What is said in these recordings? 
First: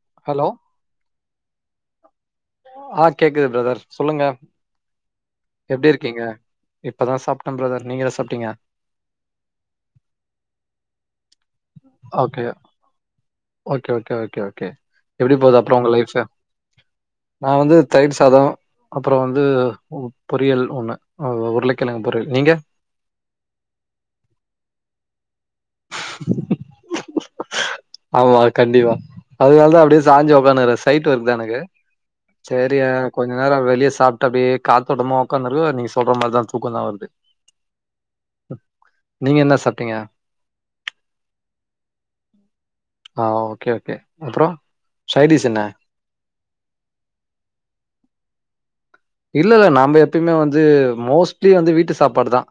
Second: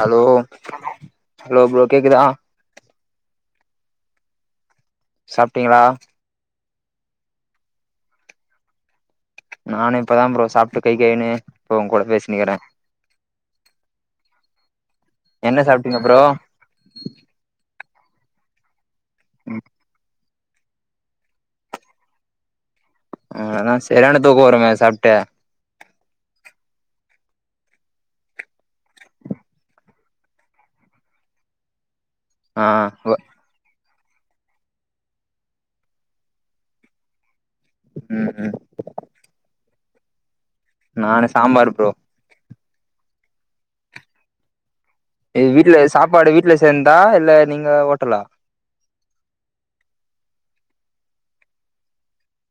hello hello bro கேக்குதா ஆ கேக்குது பிரதர் சொல்லுங்க சாப்ட்டீங்களா எப்டி இருக்கீங்க இப்பதா சாப்ட்ட பிரதர் நீங்க எத சாப்ட்டீங்க நானே இப்பதா ப்ரோ சாப்ட்டு கை களிவின்னு இப்ப ஓ கூட ஓகே பேசினிக்கிற ஓகே ஓகே ஓகே ஓகே எப்டி போகுது என்ன அப்ரோ உங்க சாப்ட்டீங்க ப்ரோ லைஃப்பு நா வந்து தயிர் சாதோ அப்ரோ வந்து பொரியல் ஒன்னு உருளக்கெழங்கு பொரியல் நீங்க ஆ ஆனா சரியான தூக்கொ வருங்க சாப்டு ஆமா கண்டிப்பா அதுனால தா அப்டியே சாஞ்சு உக்கானுகுரெ சைட் ஒர்க் தா எனக்கு ஆ சேரியா கொ இன்னேரொ வெளிய சாப்ட்டு அப்டியே காத்தோட்டமா உக்காந்துருக்க நீங்க சொல்ற மார்த தூக்கொ தா வருது ம் ம் நீங்க என்ன சாப்ட்டீங்க நானு சாம்பார் ப்ரோ ஆ ஓகே ஓகே அப்ரோ எங் வீட்ல சாப்பாடு வீட்ல செந்தா இல்ல நீங்க ஓட்டலா இல்ல இல்ல நம்ப எப்பயுமே வந்து மோஸ்ட்லி வந்து வீட்டு சாப்பாடு தா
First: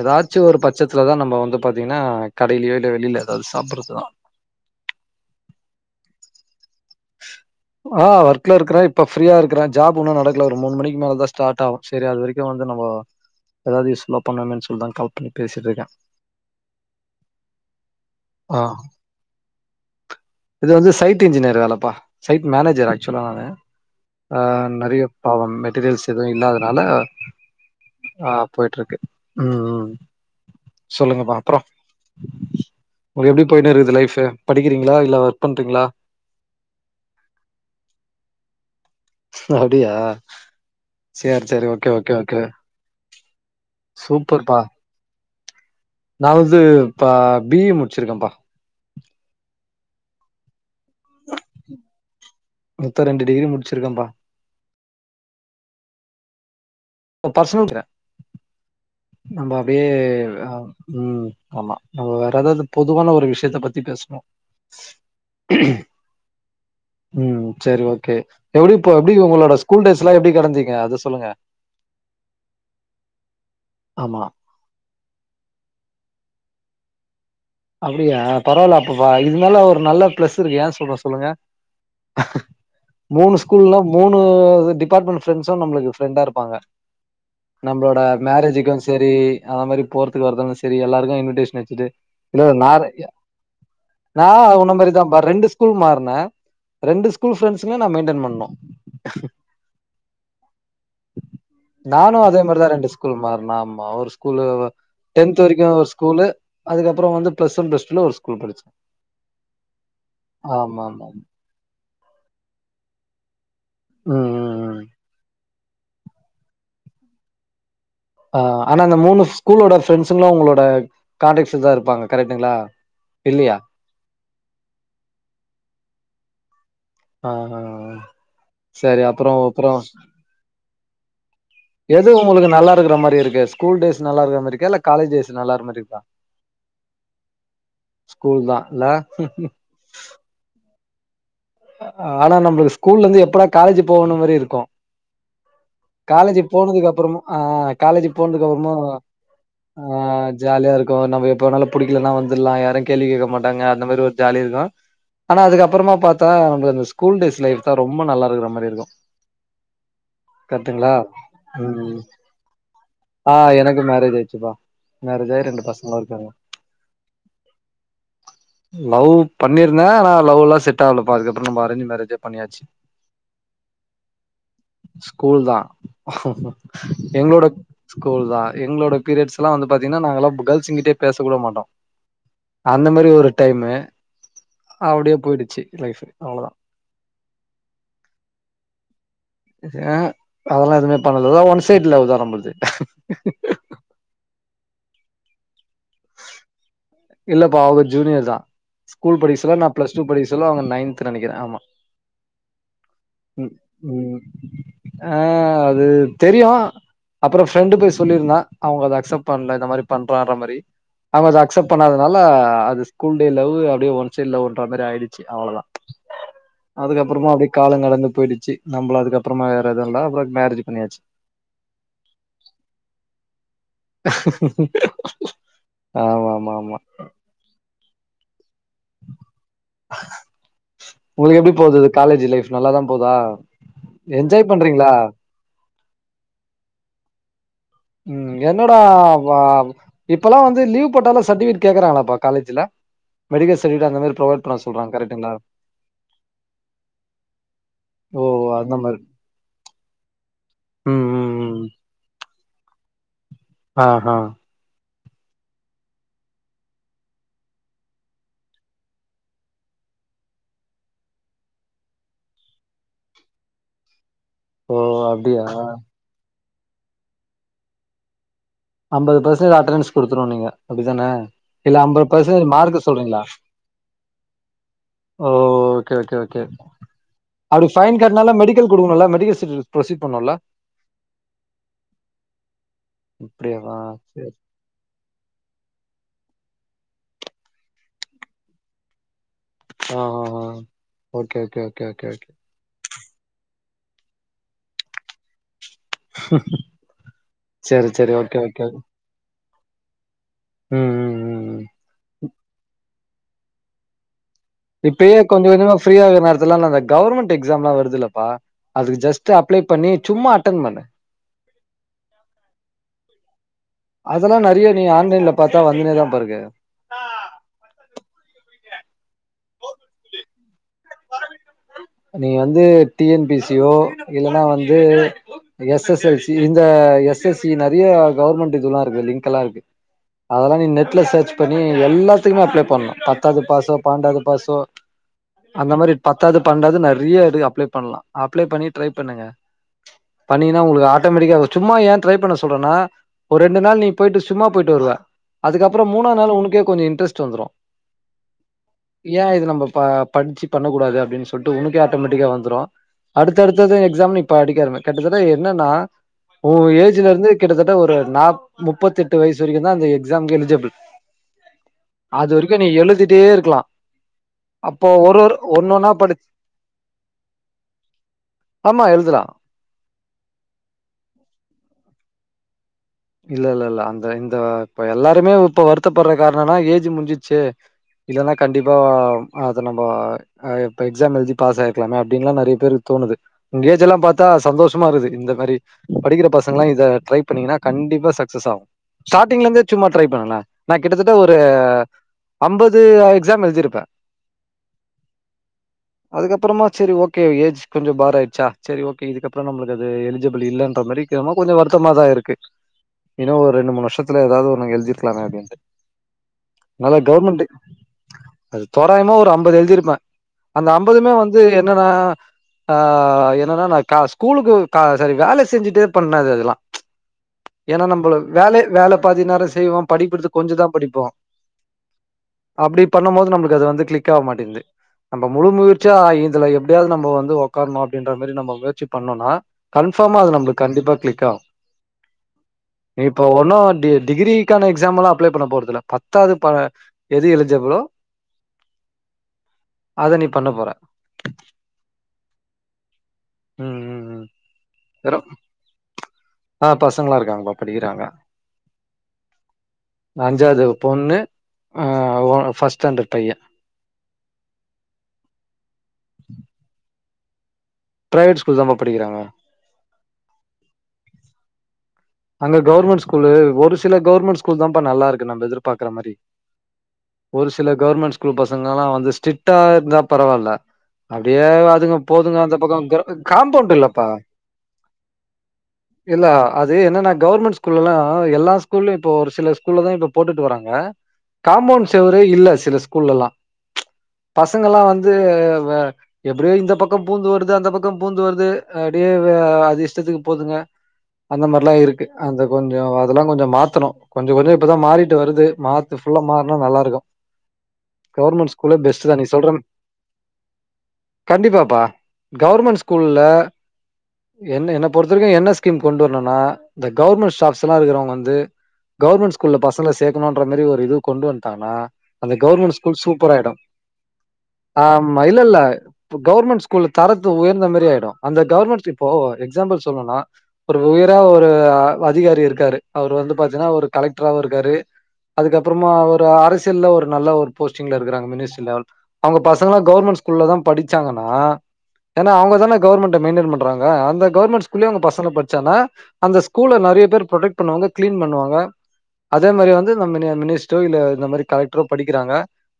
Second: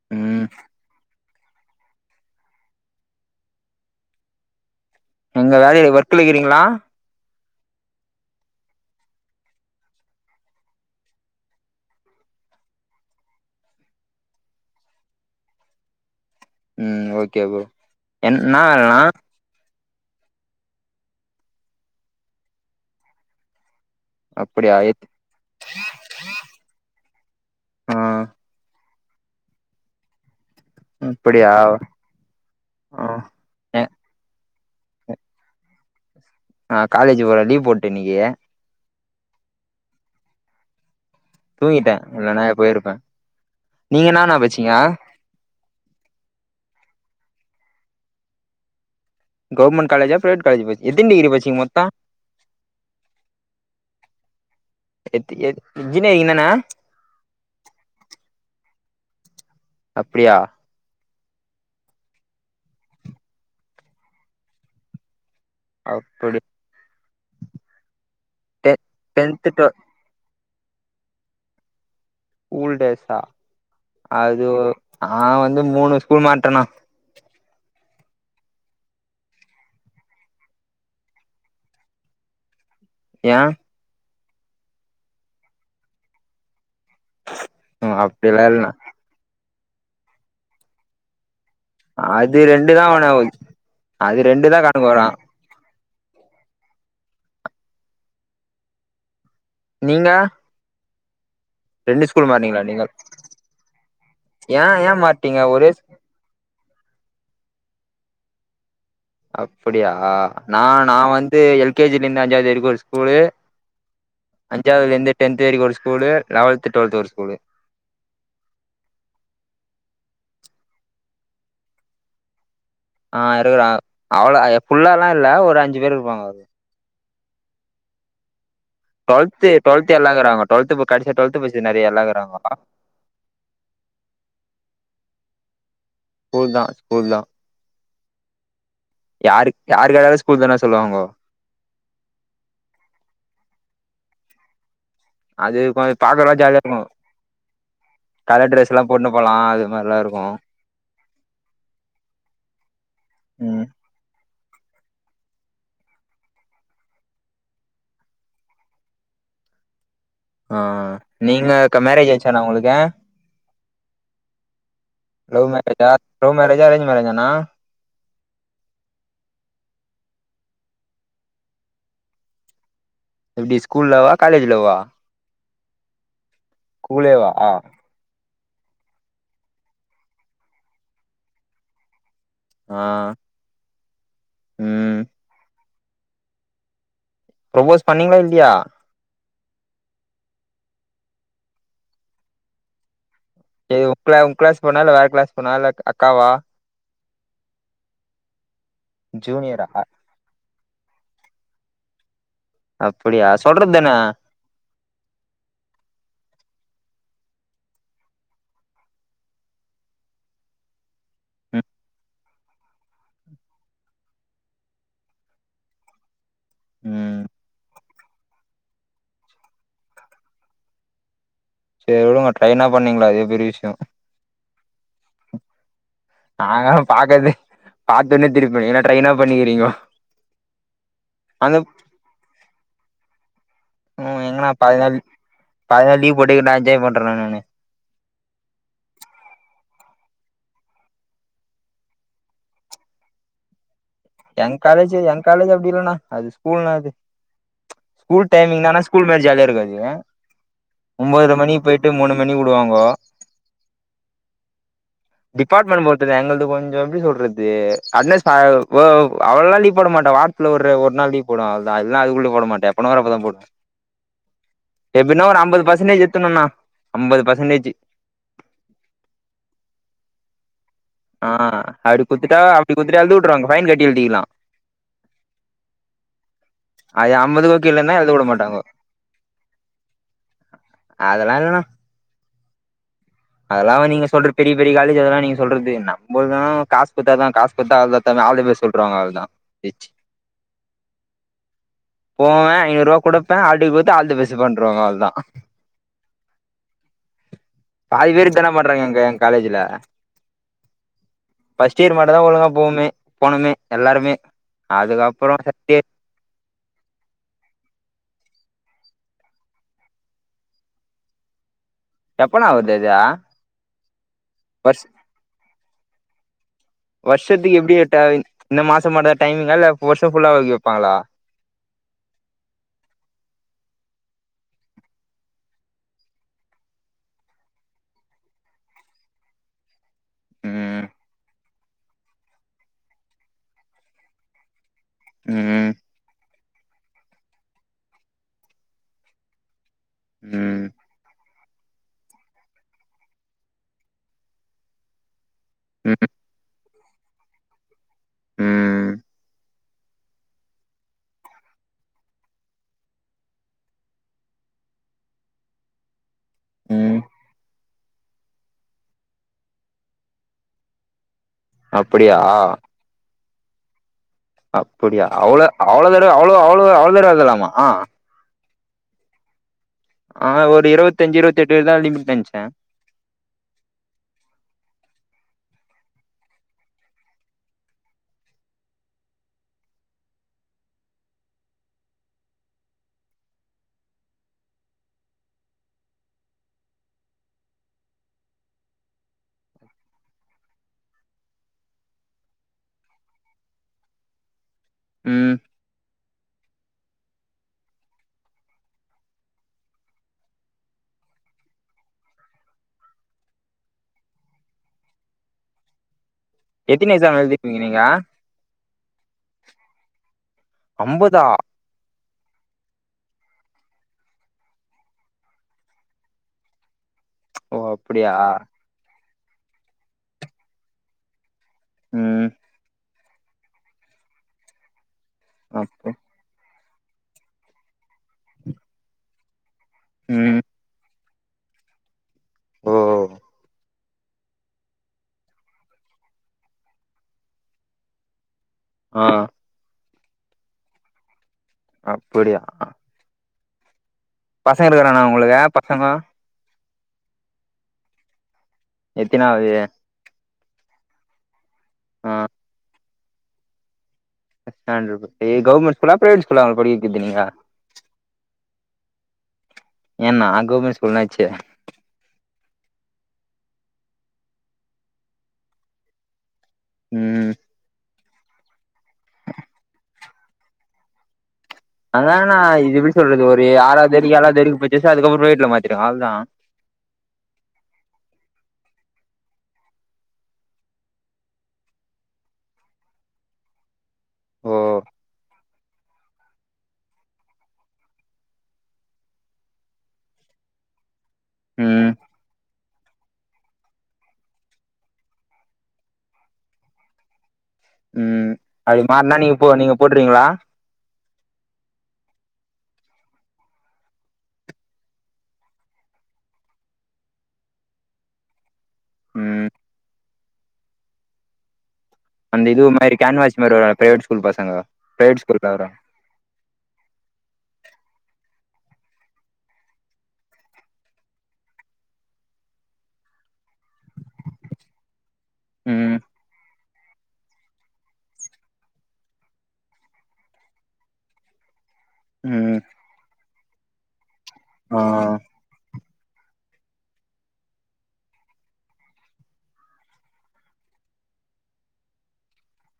எதாச்சு ம் ஒரு பட்சத்துலதா நம்ம பாத்தீங்னா கடைலயோ இல்ல வெளில எதாது சாப்புட்றதுதா எங்க வேலயில ஒர்க்குலக்குறீங்ளா ஆ ஒர்க்லர்க்குற இப்ப ஃப்ரியா இருக்குற ஜாப் இன்னு நடக்கல ஒரு மூணு மணிக் மேல தா ஸ்டாட் ஆவு சரி அது வரக்கு வந்து நம்ம ஏதாவது யூஸ்புல்லா பண்ணன்மேனு சொல்லிதா கால் பண்ணி பேசிட்ருக்க ம் ஓகே ப்ரோ ஆ என்னா வேல நா இது வந்து சைட் இஜ்ஜினியர் வேலப்பா சைட் மேனேஜர் ஆக்சுலா நானு அ அப்படியா நெறய பாவொ மெட்டிரியல்ஸ் எதுவ் இல்லாதனால ஆ போய்ட்ருக்கு ம் ம் சொல்லுங்கப்பா அப்படியா அப்ரோ ஆ உங்களுக்கு எப்டி போய்ன்னு இருக்குது லைஃப்பு படிக்கிறீங்ளா இல்ல ஒர்க் பண்றீங்ளா நா காலேஜ் போறே லீவ் போட்ட இன்னக்கி அப்டியா சேர் சேரி ஓகே தூங்கிட்டே ஓகே ஓகே இல்லன்னா போயிருப்பே நீங்க என்னான்னா சூப்பர்பா பச்சீங்க நா வந்து பா பீ இ முடிச்சிருக்கேப்பா கவர்மென்ட் காலேஜா பிரைவேட் காலேஜ் பஜ் எத்தின் டிகிரி பட்சிங்க மொத்தோ மொத்த ரெண்டு டிகிரி முடிச்சிருக்கேன்ப்பா எத் எத் இஞ்ஜினேரிங் தான பர்சனல்றே நம்ப அப்டியே அப்டியா அ உம் ஆமா நம்ம வேற ஏதாவது பொதுவான ஒரு விஷயத்த பத்தி பேசணு உம் அப்டி உம் சேரி ஓகே டெ எப்டி இப்ப எப்டி டென்த்து உங்களோட டு ஸ்கூல் டேஸ் எல்லா எப்டி கடந்தீங்க அத சொல்லுங்க ஸ்கூல் டேஸா ஆமா அது நா வந்து மூணு ஸ்கூல் மார்டேனா அப்டியா பரவாயில்ல அப்பவா இந்தாலு ஒரு நல்ல பிளஸ் இருக்கு ஏன்னு சொல்றே சொல்லுங்க மூணு ஏ ஸ்கூல்ல மூணு டிபார்ட்மெண்ட் ஃப்ரெண்ட்ஸு நம்ளுக்கு ஃப்ரெண்டா இருப்பாங்க நம்மளோட அப்டிலா இல்ல மேரேஜுக்கு செரி அந்த மாரி போறதுக்கு வரதுக்கு செரி எல்லாருக்கு இன்விடேஷன் வச்சுட்டு அது ஏ ரெண்டு தா நாரெய்யா அவன அது நா ரெண்டு தா உன்ன கணக்கு வரு மாரிதாப்பா ரெண்டு ஸ்க் ஸ்கூல் மார்னே ரெண்டு ஸ்கூல் ப்ரெண்ஸ்மே நா மெயின்டென் பண்ணனு நீங்க ரெண்டு நானு ஸ்கூல் அதே மாட்னீங்களா மாரிதா நீங்க ரெண்டு ஸ்கூல் மார்னே ஆமா ஒரு ஸ்கூல் ஏ ஏ மாட்டீங்க டென்த் வரைக்கு ஒரே ஒரு ஸ் ஸ்கூலு அதுக்கப்ரோ வந்து பிளஸ் ஒன் பிளஸ் டூல ஒரு ஸ்கூல் படிச்சே அப்டியா நா ஆமா நா ஆமா வந்து எல் கேஜில இருந்து அஞ்சாவது வரைக்கு ஒரு ஸ்கூலு ம் ம் ம் அஞ்சாவதுல இருந்து டென்த் வரைக்கு ஒரு ஸ்கூலு லெவன்து டுவல்த் ஒரு ஸ்கூலு ஆ ஆனா அந்த மூணு ஸ்கூலோட ஃரெண்ட்ஸுங்களு உங்களோட கான்டக்ட்ஸ்ல தா இருப்பாங்க கரெக்டுங்களா ஆ இருக்குறாங்க அவ்ளோ அ ஃபுல்லால்லா இல்ல ஒரு அஞ்சு பேர் இருப்பாங்க ஆஆ டுவல்த் டுவல்த்து எல்லாம் இருக்கறாங்க டுவல்த் இப்ப கடசியா டுவல்த் பசங்க நெறையா எது உங்களுக்கு நல்ல இருக்கற மாரி இருக்கு ஸ்கூல் டேஸ் நல்லா இருக்குற மாரி இருக்கா இல்ல காலேஜ் டேஸ் நல்லா மாரி இருக்கா ஸ்கூல் தா ஸ்கூல் தா ஸ்கூல் தா இல்ல யாரு யாருக்காருந்தாலு ஸ்கூல் தான சொல்லுவாங்கோ ஆனா நம்மளுக்கு ஸ்கூல் இருந்து எப்படா காலேஜ் போகணும் மாரி இருக்கும் அது பாத் காலேஜி போனதுக்கு அப்றமு ஆ காலேஜி போனதுக்கு கலர் ட்ரெஸ் அப்றமு எல்லா போட்னு போலா அது ஆ மாரிலா இருக்கு ஜாலியா இருக்கும் நம்ம எப்ப வேனாலு புடிக்கலனா வந்துரலாம் யாரும் கேள்வி கேட்க மாட்டாங்க ம் அந்த மாரி ஒரு ஜாலி இருக்கும் ஆனா அதுக்க அப்றமா பாத்தா அந்த ஸ்கூல் டேஸ் லைஃப் தா ரொம்ப நல்லா இருக்குற மாரி இருக்கும் ஆ கரெக்ட்டுங்களா நீங்க ம் கண்ணாடியாயிடுச்சானா உங்களுக்கு ஆ எனக்கு மேரேஜ் ஆயிடுச்சுப்பா மேரேஜ் ஆயி லவ் ரெண்டு மேரேஜா பசங்களு இருக்காங்க லவ் மேரேஜா அரேஞ் மேரேஜானா லவ் பண்ணிருந்தே ஆனா லவ் லா செட் ஆகல பா அதுகப்றம்மா நம்ம அரேஞ் மேரேஜே பண்ணியாச்சு எப்டி ஸ்கூல் லவ்வா காலேஜ் லவ்வா ஸகூல் தா ஸ்கூலேவா எங்களோட ஆ ஸ்கூல் தான் எங்களோட பீரியட்ஸ் எல்லாம் வந்து பாத்தீங்கன்ன நாங்க எல்லாம் கேர்ள்ஸ்ங்கிட்டயே பேச கூட மாட்டோம் அந்த மாரி ஒரு டைமு ம் அப்டியே போயிடுச்சு லைஃப் அவ்ளவுதா ப்ரோபஸ் பண்ணீங்ளா இல்லையா ஆ அதெல்லாம் எதுவுமே பண்ல அதா ஒன் சைடு லவ் தா நம்மது இது உங்க உங்க கிளாஸ் பொண்ணா இல்ல வேற கிளாஸ் பொண்ணா அக்காவா இல்லப்பா அவங்க ஜூனியர் தா ஸ்கூல் படிச்சல ஜூனியரா நான் பிளஸ் டூ படிக்கச்சல அவுங்க நைன்த் நெனைக்கிறே ஆமா அப்பிடியா ம் சொல்றதான ம் ஆ அது தெரியு அப்புறோ ஃப்ரெண்டு போய் சொல்லிருந்தா அவங்க அத அக்செப்ட் பண்ணல இந்த மாரி பண்றான்ற மாரி அவங்க அது அக்செப் ம் பண்ணாதுனால அது ஸ்கூல் டே லவ் அப்டியே ஒன் சைட்லன்ற மாரி ஆயிடிச்சி அவ்ளதா ம் அதுக்கப்புறமா அப்டியே காலோ கடந்து போயிடிச்சி நம்மள அதுக்கப்புறமா வேற எதுவு இல்ல அப்புறோ மேரேஜ் பண்ணியாச்சி சேரிவுடுங்க ட்ரைனா பண்ணீங்கள அதே பெரிய விஷ்யோ [unintelligible] ஆமா ஆமா நாங்க ஆமா பாக்கதே பாத்தோனே திருப்பு ஏன்ன ட்ரெயனா பண்ணிக்கறீங்கோ உங்களுக்கு எப்டி போது காலேஜ் லைஃப் நல்லாதா போதா என்ஜாய் பண்றீங்களா பாதி நாள் லீவ் போட்டுக்கிட்டா நா என்ஜாய் பண்றேனா நானு ம் என்னடா வா இப்பெல்ல வந்து லீவ் போட்டாலே சர்டிபிகேட் கேக்கறாங்களாப்பா காலேஜ்ல மெடில் சர்டிகேட் அந்த மாரி ப்ரொவைட் எங் பண்ண சொல்றாங்க காலேஜ் எங் கரெக்டுங்களா காலேஜ் அப்டி இல்லனா அது ஸ்கூல்னா அது ஓ ஸ்கூல் அந்த டைமிங்தானா ஸ்கூல் மாரி ஜாலியா இருக்காது ம் ம் ஒன்பதரை மணிக்கு ம் போயிட்டு ட்டு மூனு மணிவுடுவாங்கோ ஆ ஆஹ் டிபார்ட்மெண்ட் போத்தது எங்கது கொஞ்சோ எப்டி சொல்றது அடனஸ் அ ஒ அவ்ளல்லா லீ் போடமாட்டா வாரத்துல ஒரு ஒரு நாள் லீ் போடுவே அவ்ல்தா இல்லா அதுக்குள்ள போடமாட்ட எப்பனா வரப்பதா போட ஓ எப்பின்னா ஒரு அப்டியா அம்பது பர்சன்டேஜ் எத்துணுன்னா அம்பது பர்சன்டேஜ் அம்பது பர்ஸ்ன் அட்டன்ஸ் கொடுத்துருவோ நீங்க அப்டித்தான ஆ இல்ல அப்டி அம்பது குத்துட்டா பர்சன்ஜ் அப்டி மார்க் குத்துட்டா எழுதி சொல்றீங்களா வுட்ருவாங்க ஃபைன் கட்டி எழுதிக்கலா ஓ ஓகே ஓகே ஓகே அய்ய அம்மது அப்டி ஃபைன் கட்டனால மெடிக்கல் குடுணுல்ல மெடிக்கல் சட்ஃபிக்கெட் ப்ரசீட் பண்ணுல்ல அதெல்லா இல்லன்னா அதெல்லா அப்டியாவா வ நீங்க சொல்ற சேரி பெரிய பெரிய காலேஜ் அதெல்லா நீங்க சொல்றது நம்முலுகு காசு குடுத்தா தா காசு குத்தா அவ்லதாமே ஆல்த பெஸ்ட் சொல்றாங்க அவ்லதா ஆ ஆ ஆ okay okay okay okay okay போவே ஐநூறுவா கூட ப்பே அடுகுத்து ஆள்த பெஸ் பண்ருவாங்க அல்தா சேரி சேரி பாதி பேர் ஓகே இத்தான ஓகே பண்றாங்க எங்க காலேஜ்ல ம் ம் ம் ம் ஃபஸ்ட் இயர் மட்டுதா ஒழுங்கா போவமே போனமே எல்லாருமே இப்பயே அதுக்கப்புறோ கொஞ்ச செகண்ட் கொஞ்ச இயர் ஃப்ரீயா இருக்க நேரத் த்துலா அந்த கவர்மெண்ட் எக்ஸாம்லா வருதுல்ப்பா அதுக்கு ஜஸ்ட் அப்ளை பண்ணி சும்மா அட்டன் பண்ணு எப்பண்ணா வருது அது அதெல்லா நெறைய வர்ஷ் நீ ஆன்லைன்ல பாத்தா வந்துனே தா பா இருக்கு வருஷத்துக்கு எப்டி எட்டா இந்த மாசம் மட்டு தா டைமிங்கா இல்ல வருஷம் ஃபுல்லா வை வப்பாங்களா நீ வந்து டி என் பி சி யோ இல்லன்னா வந்து எஸ் எஸ்ஸஎல் சி இந்த எஸ் எஸ் சி நெறைய கவர்மெண்ட் இதுெல்லா இருக்கு லிங்க்ல்லா இருக்கு அதெல்லா நீ ம் நெட்ல சர்ச் பண்ணி எல்லாத்துக்குமே அப்ளை பண்ணு பத்தாது பாசோ பண்டாது பாசோ ம் அந்த மாரி பத்தாது பண்டாது நெறைய இரு அப்ளேபண்ணலா அப்ளே பண்ணி ட்ரை பண்ணுங்க பண்ணி ன்னா ம் உங்களுக்கு ஆட்டோமேட்டிக்கா சும்மா ஏ ட்ரை பண்ண சொல்றனா ஒரு ரெண்டு நாள் நீ போயிட்டு சும்மா போயிட்டு வருவ அதுக்கப்புறோ ம் மூனா நாள் உனக்கே கொஞ்சோ இன்ட்ரெஸ்ட் வந்துரு ம் ஏ இது நம்ம ப படிச்சி பண்ணக்க கூடாது அப்டின் சொல்ட்டு உனக்கே ஆட்டோமட்டிக்கா வந்துரு அடுத்தடுத்தது எக்ஸாம்னு படிக்க ஆர கிட்டத்தட்ட என்னனா ஓ ம் ஏஜ்ல இருந்து கிட்டத்தட்ட ஒரு நா முப்பத்தி எட்டு வயசு வரைக்கு தா அந்த எக்ஸாம் எலிஜபிள் அப்படியா அது வரைக்கு நீ எழுதிட்டே இருக்லா அப்டியா அவ்ளோ அவ்ளோ ஒன்னொன்னா தடவ படி அவ்ளோ அவ்ளோ அவ்ளோ தடவ எழுதலாமா ஆமா எழுதலா ஆ ஒரு இருவத்தஞ்சு இருவத்தெட்டு தா லிமிட் நென்ச்சே இல்ல இல்ல இல்ல அந்த இந்த இப்ப எல்லாருமே இப்ப வருத்தப்பட்ற காரணம்னா ஏஜ் முட்ஞ்சிச்சே இல்ன்னா கண்டிப்பா அது நம்ப அ இப்ப எக்ஸாம் எழுதி பாஸ் ஆயிருக்லாமே அப்டின்ல்லா நறைய பேருக்கு தோனுது உங்ககேஜ் ஏஐ எல்லா பாத்தா சந்தோஷமா இருகுது இந்த மாரி படிக்கிற பசங்கல்லா இத ட்ரை பண்ணீங்ன்னா கண்டிப்பா சக்சஸ் ஆவு ஸ்டார்டிங்ல இருந்தே சும்மா ட்ரை பண்ணுங்லே நா கிட்டத்தட்ட ஒரு அம்பது எக்ஸாம் எழுதிருப்பே ம் அதுக்கப்றமா சேரி ஓகே ஏஜ் கொஞ்ச பார் ஆய்ட்ச்சா சேரிஓகே இதுக்கப்றோ நம்ளுக்கு அது எலிஜிபிள் இல்லன்ற மாரி இதமா கொஞ்சோ வருத்தமா தா இருக்கு இன்னு ஒரு ரெண்டு மூணு வர்ஷத்துல ஏதாவ்து ஒன்னு எழுதிருக்லாமே அப்டின்ட்டு எத்தினி அதனால எக்ஸாம் கவர்மெண்ட்டு எழுதிருக்கீங்க நீங்க அது தோராயமா ஒரு அம்பது எழுதிருப்பே அந்த அம்பதுமே அம்பதா வந்து என்னன்னா ஆ என்னன்னா நா கா ஸ்கூலுக்கு சாரி நா வேல செஞ்சிட்டே பண்ணது அதெல்லா ஓ ஏன்னா அப்படியா நம்மபள வேல வேல பாதி நேரோ செய்வோ படிப்பது கொஞ்சதா படிப்போ ம் அப்டி பண்ணு போது நம்ளுக்கு அது வந்து காளிக் ஆக மாட்டேந்து நம்ம முழு அப்போ முயற்சியா இதுல எப்டி யாவது நம்ப வந்து உக்காரணு அப்டின்ற மாரி நம்ம முயற்சி பண்ணோனா கன்ஃபாமா அது ம் நம்ளுக்கு கண்டிப்பா க்ளிக் ஆவு ஓ இப்ப ஒன்னு டி டிகிரி க்னா எக்ஸாம்லா அப்ளே பண்ண போறதுல பத்தாவது அ எது எலிஜபிளோ அ அத நீ பண்ண போற அப்புடியா ம் ம் ம் பசங்க இருக்கிறானா வெறு உங்ளுக்கு பசங்க ஆ பசங்ளா இருக்காங்கப்பா படிக்றாங்க எத்தினாவது அஞ்சாவது பொண்ணு அ ஆ அ ஃபஸ்ட் ஸ்டாண்டர்ட் பையே [unintelligible] கவ்ர்மெண்ட் ஸ்கூலா பிரைவேட் க்கூல்லா படிக்க வைக்றது நீங்க பிரைவேட் ஸ்கூல்தாப்பா படிக்றாங்க ஏன்னா கவ்ர்மென்ட் ஸ்கூல் என்னாச்சு அங்க கவ்ர்மெண்ட் ஸ்கூலு ஒரு சில கவ்ர்மெண்ட் ஸ்கூல் தாப்ப நல்லாருக்கு நம்ம எதிர்பாக்ற மாரி ம் ஒரு சில கவ்ர்மெண்ட் ஸ்கூல் பசங்க எல்லா வந்து ஸ்ட்ரிக்டா இருந்தா பரவால்ல அப்டியே வரு துங்க அதாண்ணா போதுங்க அந்த இது பக்கோ எப்டி க் சொல்றது ஒரு காம்பவுண்ட் ஆறாவது இல்லப்பா வரைக்கு ஏழாவது வரைக்கு படிச்சாச்சு அதுக்கப்புறோ ப்ரைவேட்ல மாத்திருக்கே அவ்ளதா இல்ல து என்னன்னா கவ்ர்மெண்ட் ஸ்கூல்ல எல்லா ஸ்கூல்லயு இப்ப ஒரு சில ஸ்கூல்ல தா இப்ப போட்டுட்டு வராங்க காம்பவுண்ட் செவுரே இல்ல சில ஸ்கூல்லல்லா ஓ பசங்கெல்லா வந்து எப்டியோ இந்த பக்கோ பூந்து வருது அந்த பக்கோ பூந்து வருது அப்டியே அது இஷ்டத்துக்கு போதுங்க அந்த மாரிலா ம் இருக்கு அந்த கொஞ்சோ அதெல்லா கொஞ்சோ மாத்துணு கொஞ்சோ கொஞ்சோ இப்பதா மாறிட்டு வருது மாத்து ஃபுல்லா மாறுனா நல்லா இருக்கு ம் கவர்மெணட் ஸ்கூலே அப்டி பெஸ்ட் தா மாறுனா நீ நீங்க போ சொல்ற நீங்க போட்ருவீங்களா கண்டிப்பாப்பா கவர்மெண்ட் ஸ்கூல்ல என்ன என்ன பொறுத்தரைக்கு என்ன ஸ்கீம் கொண்டு வர னுனா இந்த கவர்மெண்ட் ஸ்டாஃப்ல்லா இருக்குறவங்க வந்து கவர்மெண்ட் ம் ஸ்கூல்ல பசங்கள சேக்கணுன்ற மாரி ஒரு இது கொண்டு வந்ட்டாங்கனா அந்த இது கவுர்மெண்ட் மாரி ஸ்கூல் கேன்வாஸ் சூப்பராயிடு மாரி வருல்ல பிரைவேட் ஸ்கூல் பசங்க ஆம் மா பிரைவேட் ஸ்கூல்ல இல்லெல்ல வரு இப்ப கவர்மெண்ட் ஸ்கூல்ல தரத்த உயர்ந்த மேரி ஆன்லைன் யிடு அந்த கவர்மெண்ட் இப்போ எக்ஸாம்பிள் சொல்னுனா இப்ப ஒரு உயரா ஒரு அதிகாரி இருக்காரு அவுரு வந்து பாத்தீன்னா ஒரு கலெக்டராவு இருக்காரு அதுக்கப்றோமா ம் ஒரு அரசியல்ல ஒரு நல்ல ஒரு போஸ்டிங்ல இருக்குறாங்க மினிஸ்ரி லெவல் அவுங்க பசங்களா கவர்மெண்ட் ஸ்கூல்ல தா படிச்சாங்கன்னா ஏனா அவுங்க ம் தான கவர்மெண்ட மெயின்டெயின் பண்றாங்க அந்த கவர்மென்ட் ஆ ஸ்கூல்லே அவுங்க பசங்க ப டிச்சானா அந்த ஸ்கூல நெறைய பேர் ப்ரொடெக்ட் பண்ணுவாங்க க்ளீன் பண்ணுவாங்க அதே மாரி வந்து இந்த மினி மினிஸ்ரோ இல்ல இந்த மாரி கலெக்ட்ரோ படிக்கிறாங்க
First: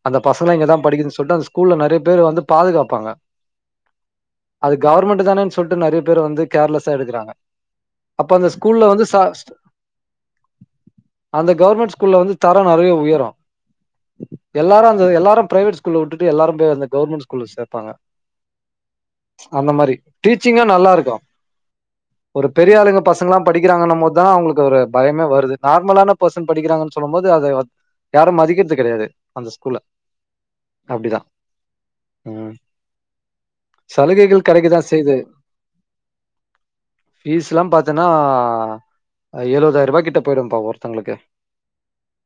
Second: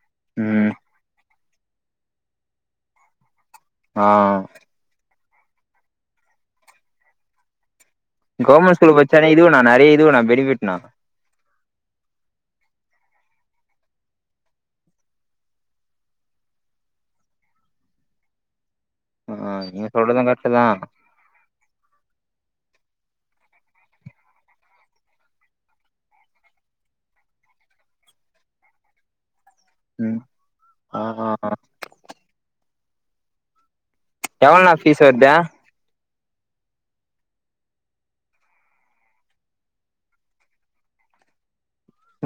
அந்த பசங்களா ம் இங்கதா படிக்குதுனு சொல்ட்டு அந்த ஸ்கூல்ல நெறைய பேரு வந்து பாதுகாப்பாங்க ஆ அது கவர்மெண்ட் தானேன்னு சொல்ட்டு நெறைய பேர் வந்து கேர்லஸ்ஸா எடுக்குறாங்க அப்ப அந்த கவர்மெண்ட் ஸ்கூல்ல வந்து ச பட்ச்சாலே இதுனா நெறைய இதுவுனா பெனிபிட்ணா அந்த கவர்மெண்ட் ஸ்கூல்ல வந்து தரோ நெறைய உயரு எல்லாரு அந்த எல்லாரு பிரவேட் ஸ்கூல்ல விட்டுட்டு எல்லாரு அந்த கவர்மெண்ட் ஸ்கூல்ல சேப்பாங்க ஆ அந்த நீங்க மாரி சொல்றது கரெக்ட்டு தா டீச்சிங்கு நல்லாருக்கு ஒரு பெரிய ஆளுங்க பசங்கெல்லா படிக்கிறாங்கனு போது தா அவுங்களுக்கு ஒரு பயமே வருது நார்மலான பர்சன் படிக்கிறாங்கன்னு சொல்லு போது அத யாரு மதிக்கிறது கெடையாது அந்த ஸ்கூல்ல ம் ஆ அப்டிதா ஆ ம் சலுகைகள் எவ்ளோண்ணா கெடைக்கதா ஃபீஸ் செய்து வருது ஃபீஸ் எல்லா பாத்தீன்னா எழுவதாயிர ரூபா கிட்ட போய்டும்பா ஒருத்தவங்களுக்கு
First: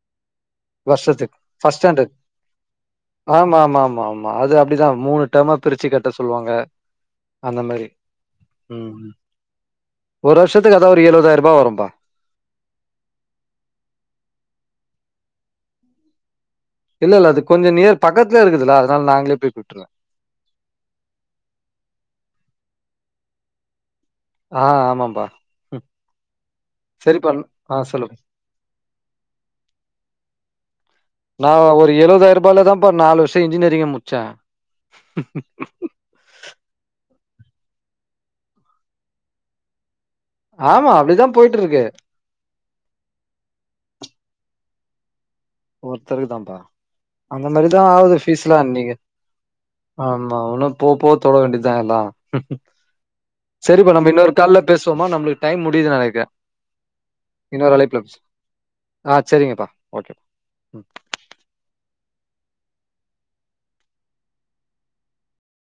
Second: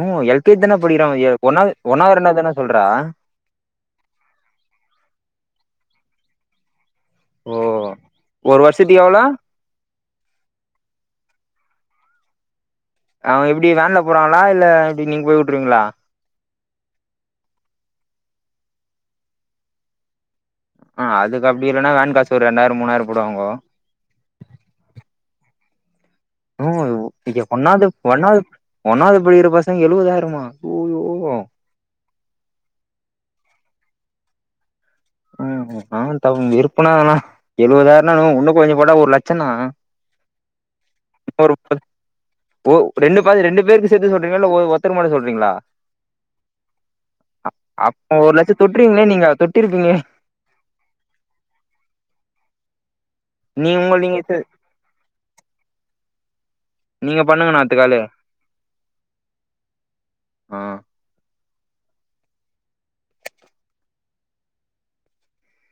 நோ எல் கே ஜ் தான படிக்றா ஒன்னாவது ஃபர்ஸ்ட் ஸ்டாண்டர்ட் ஒன்னாவது ரெண்டாவது தான சொல்ற ஆமா ஆமா ஆமா ஆமா அது அப்டிதா மூணு டேம்மா பிரிச்சு கட்ட சொல்லுவாங்க ஓ அந்த மாரி ஒரு வருஷதிக் ம் எவ்ளோ ஒரு வருஷத்து அதா ஒரு எழுபதாயிர ரூபா வரும்பா அவுங்க எப்டி வேன்ல போறாங்களா இல்ல எப்டி நீங்க போய் வுட்டுருவீங்ளா இல்ல இல்ல அது கொஞ்சோ நியர் பக்கத்துலே இருக்குதுல அதுனால நாங்களே போய் கூட்ருவ ஆ அதுக்கு அப்டி இலைன்னா வேன் காசு ஒரு ரெண்டாயிரோ மூணாயிரோ போடுவாங்கோ ஆ ஆமாம்பா நோ சரிப்பா ஆ ஒன்னாவுது சொல்லு ஒன்னாவுது ஒன்னாவுது படிகிற பசங்க எழுவதாயிரமா ஐயோ நா ஒரு எழபதாயிரோ ரூபாய்ல்ல தான்ப்ப நாலு வருஷோ இன்ஜினியரிங்கே முடிச்சே ம் ஆ த இருப்பனானா எழுவதாயிரன்னா இன்னோ கொஞ்சோ போடா ஒரு லட்சோனா ஆமா அப்டிதா போயிட்டு இருக்கு ஓ ரெண்டு பாதி ரெண்டு பேருக்கு சேத்து சொல்றீங்ல்லா இல்ல ஒருத்தருக்கு மட்டு சொல்றீங்ளா ஒருத்தருக்கு தாப்பா அந்த மாரிதா ஆகுது அப்ப ஒரு ஃபீஸ்லா லட்சம் இன்னக்கி தொட்டுருவீங்களே நீங்க தொட்டிருப்பீங்களே ஆமா இன்னு போ போ தொட வேண்டியதா எல்லாம் நீ சரிப்பா உங்க நம்ம நீங்க இன்னொரு கால்ல பேசுவோமா நம்மளுக்கு டைம் முடியுதுனு நெனக்குற நீங்க பண்ணுங்கண்ணா இன்னொரு அழைப்புல அத்துக்காலு பேசு‌ஆ சரிங்கப்பா ஓகே ஆ